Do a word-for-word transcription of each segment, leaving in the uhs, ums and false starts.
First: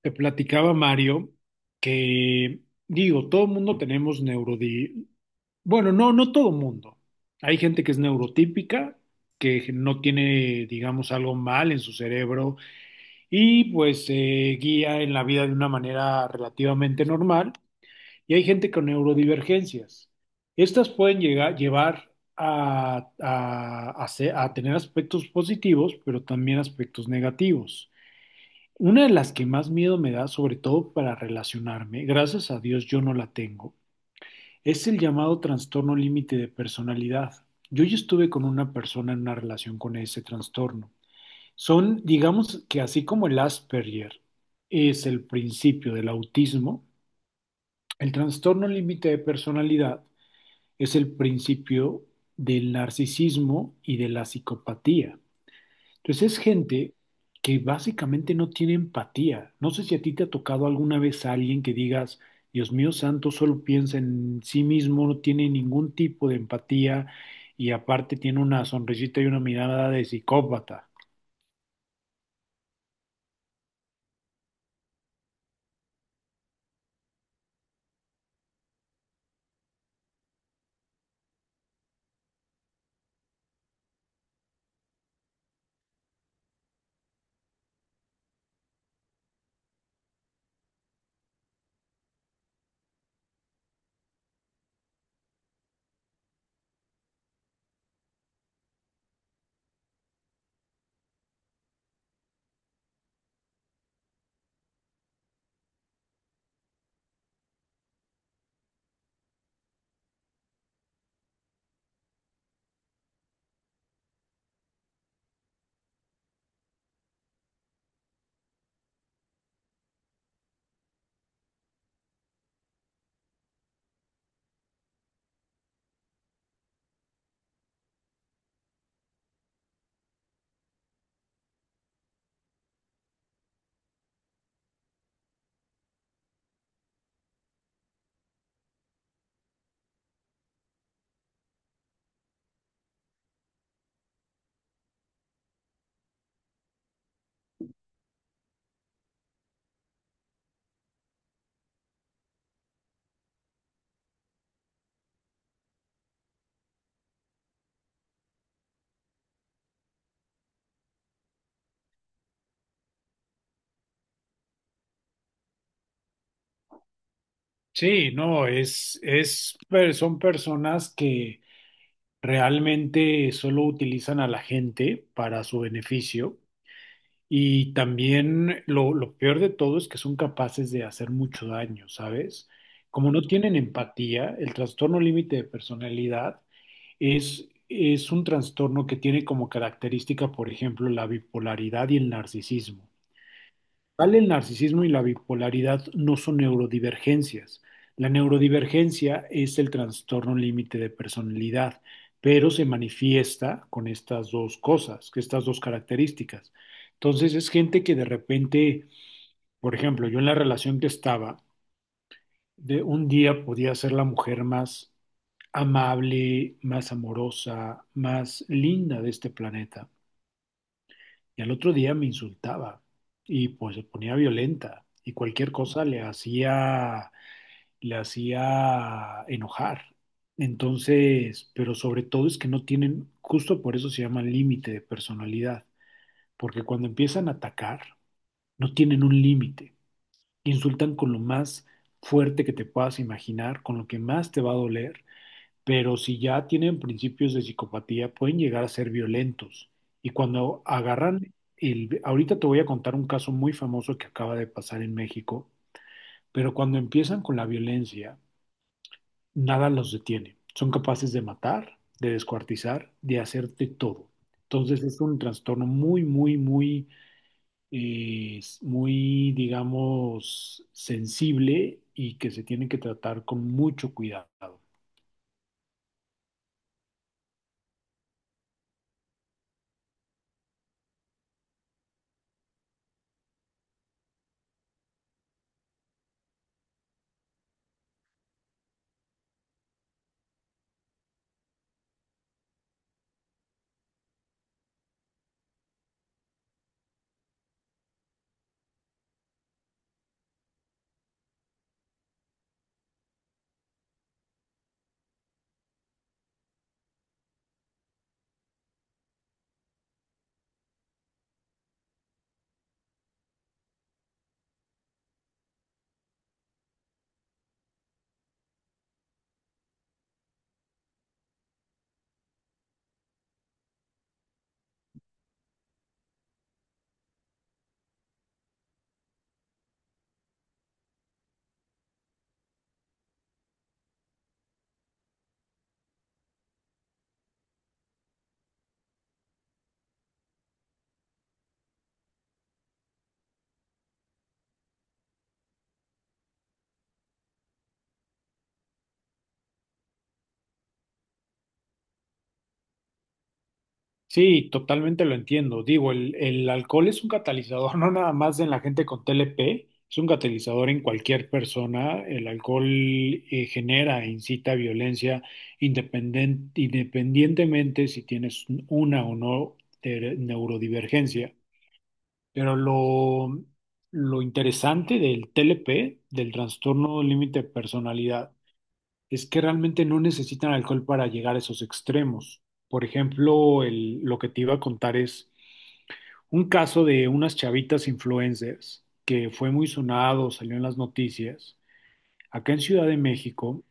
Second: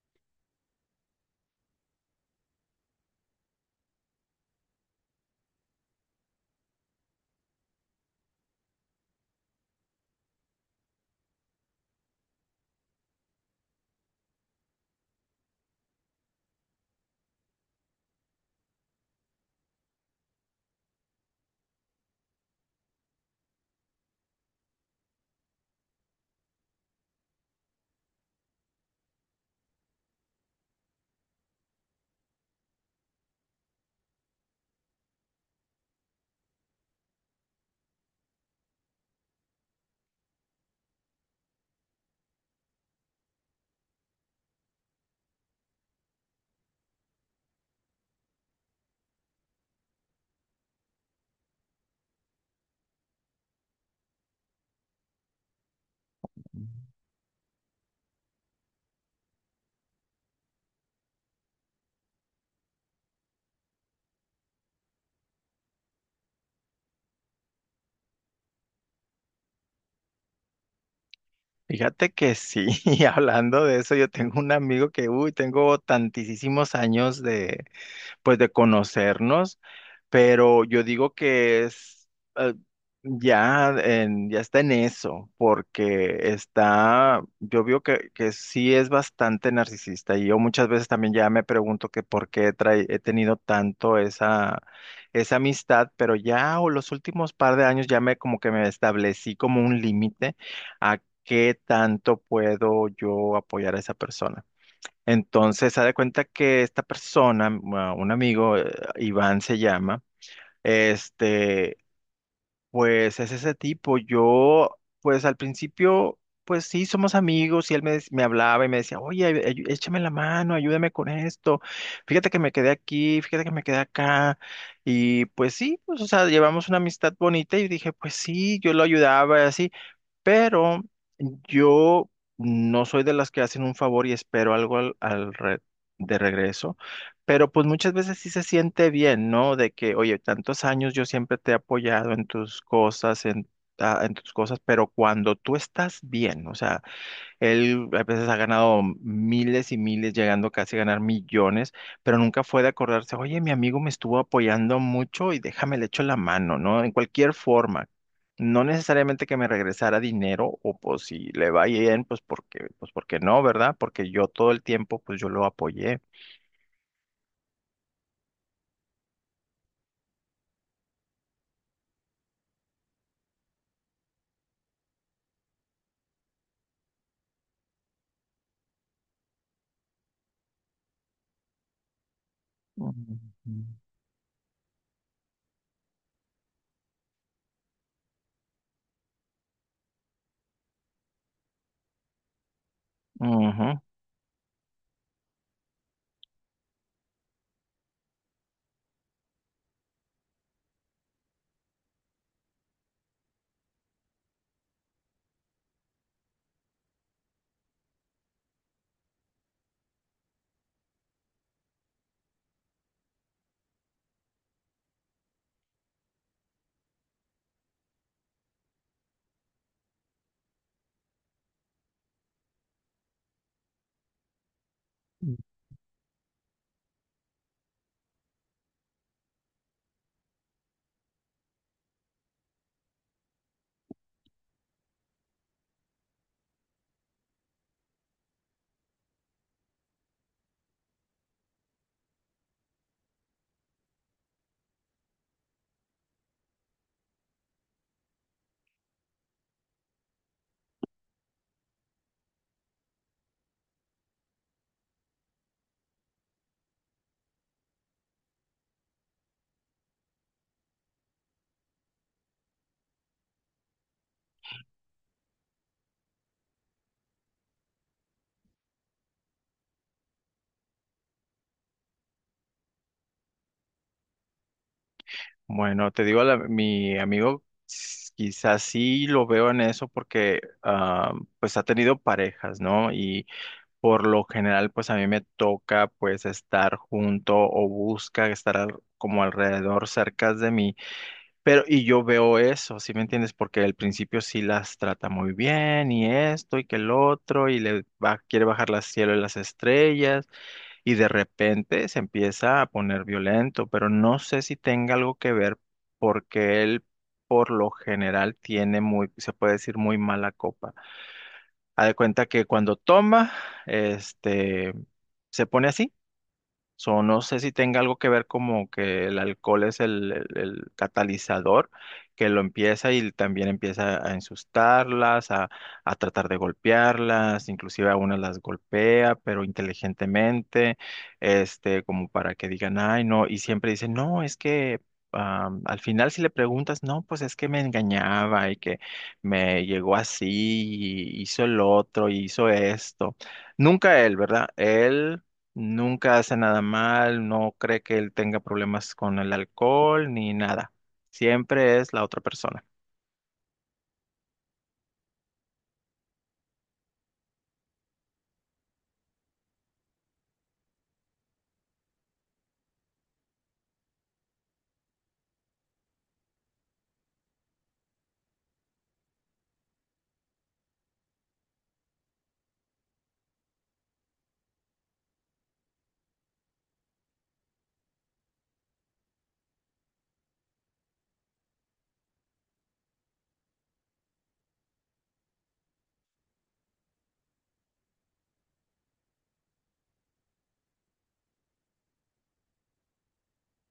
Te platicaba Mario que, digo, todo mundo tenemos neurodi... Bueno, no, no todo mundo. Hay gente que es neurotípica, que no tiene, digamos, algo mal en su cerebro y pues se guía en la vida de una manera relativamente normal. Y hay gente con neurodivergencias. Estas pueden llegar, llevar a, a a ser- a tener aspectos positivos, pero también aspectos negativos. Una de las que más miedo me da, sobre todo para relacionarme, gracias a Dios yo no la tengo, es el llamado trastorno límite de personalidad. Yo ya estuve con una persona en una relación con ese trastorno. Son, digamos que así como el Asperger es el principio del autismo, el trastorno límite de personalidad es el principio del narcisismo y de la psicopatía. Entonces es gente que básicamente no tiene empatía. No sé si a ti te ha tocado alguna vez a alguien que digas: Dios mío santo, solo piensa en sí mismo, no tiene ningún tipo de empatía y aparte tiene una sonrisita y una mirada de psicópata. Fíjate que sí, y hablando de eso, yo tengo un amigo que, uy, tengo tantísimos años de, pues de conocernos, pero yo digo que es eh, ya en- ya está en eso, porque está, yo veo que, que sí es bastante narcisista y yo muchas veces también ya me pregunto que por qué trae- he tenido tanto esa, esa amistad, pero ya o los últimos par de años ya me como que me establecí como un límite a qué tanto puedo yo apoyar a esa persona. Entonces, haz de cuenta que esta persona, ma- un amigo, eh, Iván se llama, este, pues es ese tipo. Yo, pues al principio, pues sí, somos amigos y él me, dec- me hablaba y me decía, oye, ay- ay- échame la mano, ayúdame con esto. Fíjate que me quedé aquí, fíjate que me quedé acá. Y pues sí, pues, o sea, llevamos una amistad bonita y dije, pues sí, yo lo ayudaba así. Pero yo no soy de las que hacen un favor y espero algo al, al re- de regreso. Pero pues muchas veces sí se siente bien, ¿no? De que, oye, tantos años yo siempre te he apoyado en tus cosas, en, ah, en tus cosas, pero cuando tú estás bien, o sea, él a veces ha ganado miles y miles, llegando casi a ganar millones, pero nunca fue de acordarse, oye, mi amigo me estuvo apoyando mucho y déjame le echo la mano, ¿no? En cualquier forma. No necesariamente que me regresara dinero o pues si le va bien, pues porque, pues porque no, ¿verdad? Porque yo todo el tiempo, pues yo lo apoyé. Sí, no, es, es, per- son personas que realmente solo utilizan a la gente para su beneficio. Y también lo, lo peor de todo es que son capaces de hacer mucho daño, ¿sabes? Como no Ujú. tienen empatía, el trastorno límite de personalidad es, es un trastorno que tiene como característica, por ejemplo, la bipolaridad y el narcisismo Ujú. tal, el narcisismo y la bipolaridad no son neurodivergencias. La neurodivergencia es el trastorno límite de personalidad, pero se manifiesta con estas dos cosas, que estas dos características. Entonces es gente que de repente, por ejemplo, yo en la relación que estaba, de un día podía ser la mujer más amable, más amorosa, más linda de este planeta. Y al otro día me insultaba y pues se ponía violenta y cualquier cosa le hacía, le hacía enojar. Entonces, pero sobre todo es que no tienen, justo por eso se llama límite de personalidad, porque cuando empiezan a atacar, no tienen un límite. Insultan con lo más fuerte que te puedas imaginar, con lo que más te va a doler, pero si ya tienen principios de psicopatía, pueden llegar a ser violentos. Y cuando agarran el... Ahorita te voy a contar un caso muy famoso que acaba de pasar en México, pero cuando empiezan con la violencia, nada los detiene. Son capaces de matar, de descuartizar, de hacerte todo. Entonces es un trastorno muy, muy, muy, eh, muy, digamos, sensible y que se tiene que tratar con mucho cuidado. Bueno, te digo, la- mi amigo s- quizás sí lo veo en eso porque ah, pues ha tenido parejas, ¿no? Y por lo general, pues a mí me toca pues estar junto o busca estar al- como alrededor, cerca de mí. Pero, y yo veo eso, ¿sí me entiendes? Porque al principio sí las trata muy bien y esto y que el otro y le va- quiere bajar las cielo y las estrellas y de repente se empieza a poner violento, pero no sé si tenga algo que ver porque él por lo general tiene muy, se puede decir muy mala copa. Haz de cuenta que cuando toma, este, se pone así. So, no sé si tenga algo que ver como que el alcohol es el, el- el catalizador que lo empieza y también empieza a ensustarlas, a, a tratar de golpearlas, inclusive a unas las golpea, pero inteligentemente, este, como para que digan, ay, no, y siempre dicen, no, es que am, al final si le preguntas, no, pues es que me engañaba y que me llegó así y hizo el otro y hizo esto. Nunca él, ¿verdad? Él nunca hace nada mal, no cree que él tenga problemas con el alcohol ni nada. Siempre es la otra persona. Sí, totalmente lo entiendo. Digo, el, el alcohol es un catalizador, no nada más en la gente con T L P, es un catalizador en cualquier persona. El alcohol eh, genera e incita violencia independen- independientemente si tienes una o no, eh, neurodivergencia. Pero lo, lo interesante del T L P, del trastorno límite de personalidad, es que realmente no necesitan alcohol para llegar a esos extremos. Por ejemplo, el- lo que te iba a contar es un caso de unas chavitas influencers que fue muy sonado, salió en las noticias, acá en Ciudad de México.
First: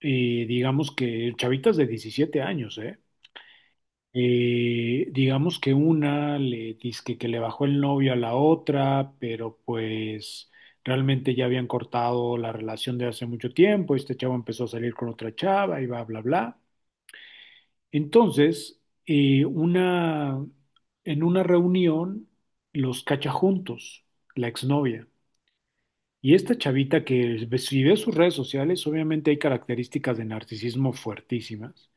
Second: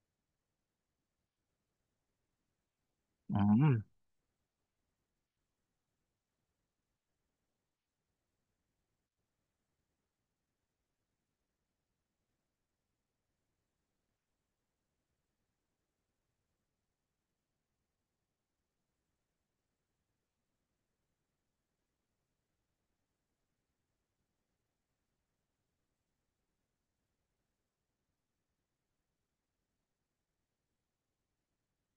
eh, Digamos, que chavitas de diecisiete años, ¿eh? Mm. Eh, digamos que una le dice que le bajó el novio a la otra, pero pues realmente ya habían cortado la relación de hace mucho tiempo, este chavo empezó a salir con otra chava y va, bla, bla. Entonces, eh, una, en una reunión los cacha juntos, la exnovia. Y esta chavita que ve- si ve sus redes sociales, obviamente hay características de narcisismo fuertísimas,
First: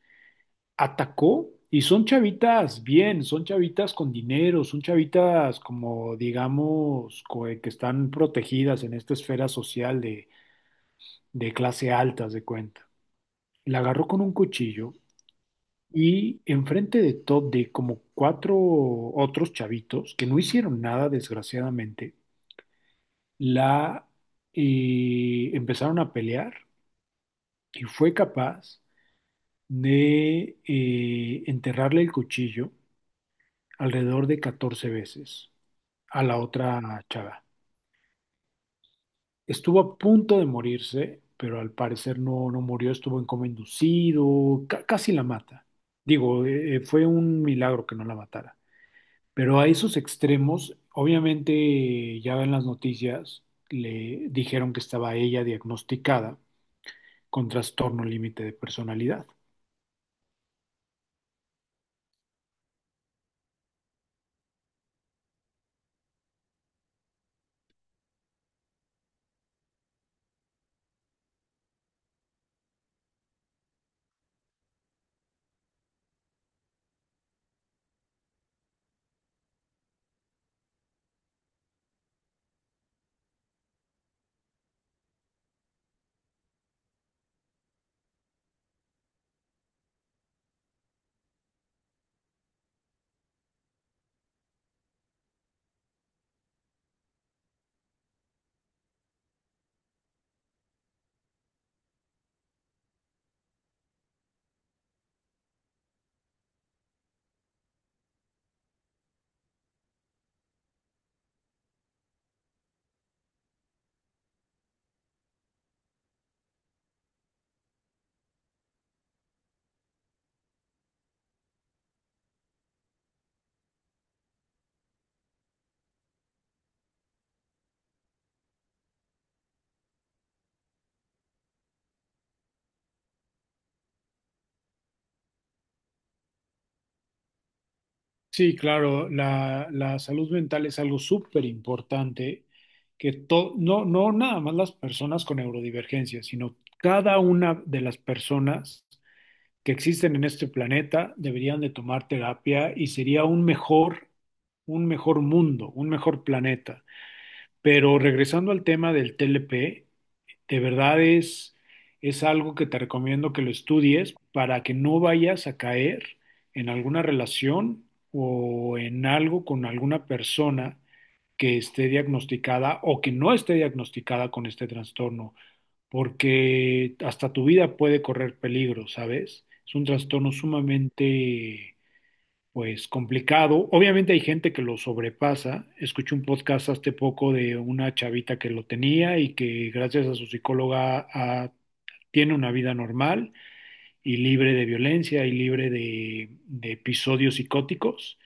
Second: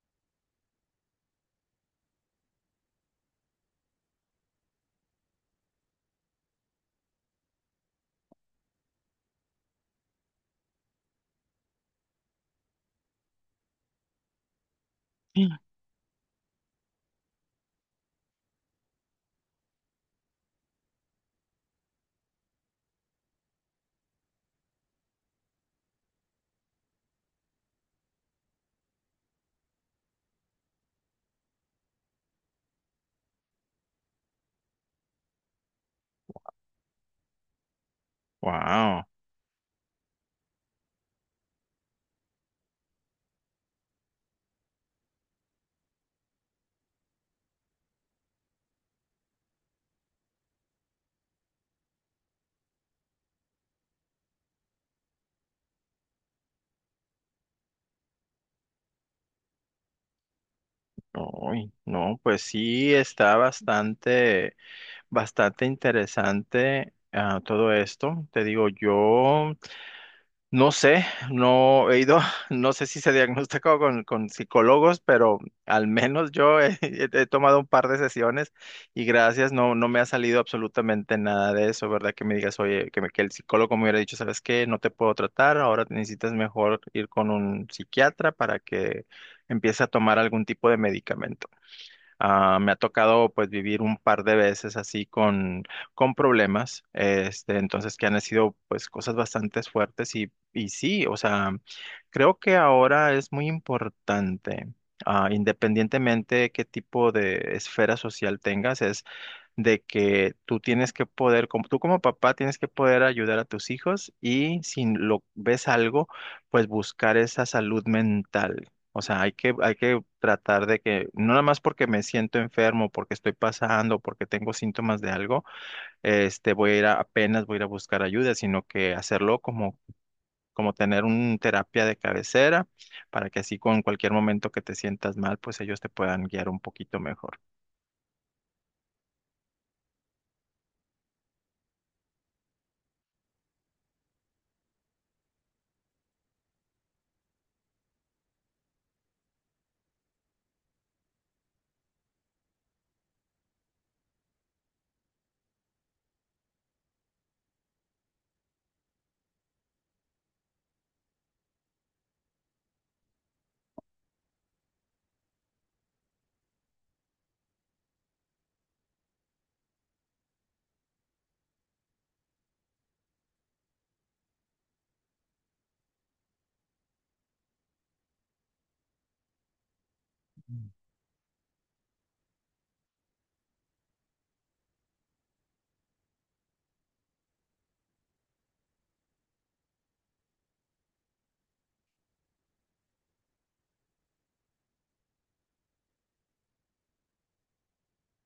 atacó. Y son chavitas bien, son chavitas con dinero, son chavitas como digamos co- eh, que están protegidas en esta esfera social de, de clase alta, haz de cuenta. La agarró con un cuchillo y enfrente de todo, de como cuatro otros chavitos que no hicieron nada, desgraciadamente, la eh, empezaron a pelear y fue capaz de eh, enterrarle el cuchillo alrededor de catorce veces a la otra chava. Wow. Estuvo a punto de morirse, pero al parecer no, no murió, estuvo en coma inducido, ca- casi la mata. Digo, eh, eh, fue un milagro que no la matara. Pero a esos extremos, obviamente ya en las noticias le dijeron que estaba ella diagnosticada con trastorno límite de personalidad. Uy, no, pues sí está bastante, bastante interesante ah, todo esto. Te digo, yo no sé, no he ido, no sé si se diagnosticó con, con psicólogos, pero al menos yo he, he- he tomado un par de sesiones y gracias, no, no me ha salido absolutamente nada de eso, ¿verdad? Que me digas, oye, que, me- que el psicólogo me hubiera dicho, ¿sabes qué? No te puedo tratar, ahora necesitas mejor ir con un psiquiatra para que empiece a tomar algún tipo de medicamento. Ah, me ha tocado pues vivir un par de veces así con, con problemas, este, entonces que han sido pues cosas bastante fuertes y, y sí, o sea, creo que ahora es muy importante, ah, independientemente de qué tipo de esfera social tengas, de que tú tienes que poder, como, tú como papá tienes que poder ayudar a tus hijos y si lo ves algo, pues buscar esa salud mental. O sea, hay que, hay que tratar de que, no nada más porque me siento enfermo, porque estoy pasando, porque tengo síntomas de algo, este, voy a ir a- apenas voy a ir a buscar ayuda, sino que hacerlo como, como tener una terapia de cabecera para que así con cualquier momento que te sientas mal, pues ellos te puedan guiar un poquito mejor. Sí, claro, la, la salud mental es algo súper importante, que to- no, no nada más las personas con neurodivergencia, sino cada una de las personas que existen en este planeta deberían de tomar terapia y sería un mejor, un mejor mundo, un mejor planeta. Pero regresando al tema del T L P, de verdad es, es algo que te recomiendo que lo estudies para que no vayas a caer en alguna relación o en algo con alguna persona que esté diagnosticada o que no esté diagnosticada con este trastorno, porque hasta tu vida puede correr peligro, ¿sabes? Es un trastorno sumamente pues complicado. Obviamente hay gente que lo sobrepasa. Escuché un podcast hace poco de una chavita que lo tenía y que gracias a su psicóloga, ah, tiene una vida normal y libre de violencia y libre de, de episodios psicóticos,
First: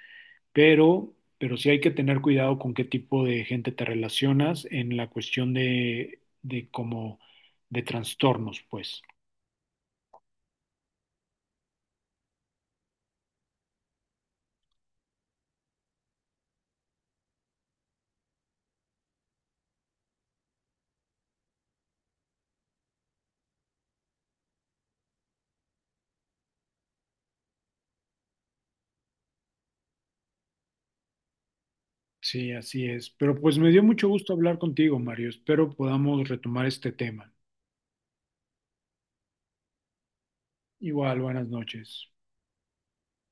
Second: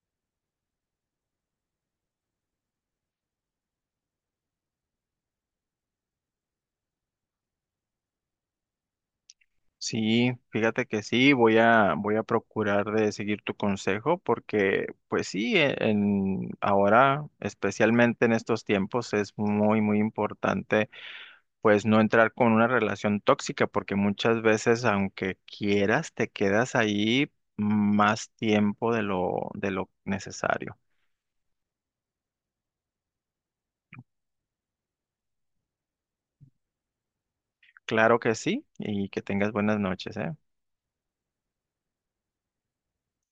pero, pero sí hay que tener cuidado con qué tipo de gente te relacionas en la cuestión de, de como de trastornos, pues. Sí, fíjate que sí, voy a, voy a procurar de seguir tu consejo porque, pues sí, e- en, ahora, especialmente en estos tiempos, es muy, muy importante, pues no entrar con una relación tóxica porque muchas veces, aunque quieras, te quedas ahí más tiempo de lo, de lo necesario. Sí, así es. Pero pues me dio mucho gusto hablar contigo, Mario. Espero podamos retomar este tema. Claro que sí, y que tengas buenas noches, ¿eh? Igual, buenas noches.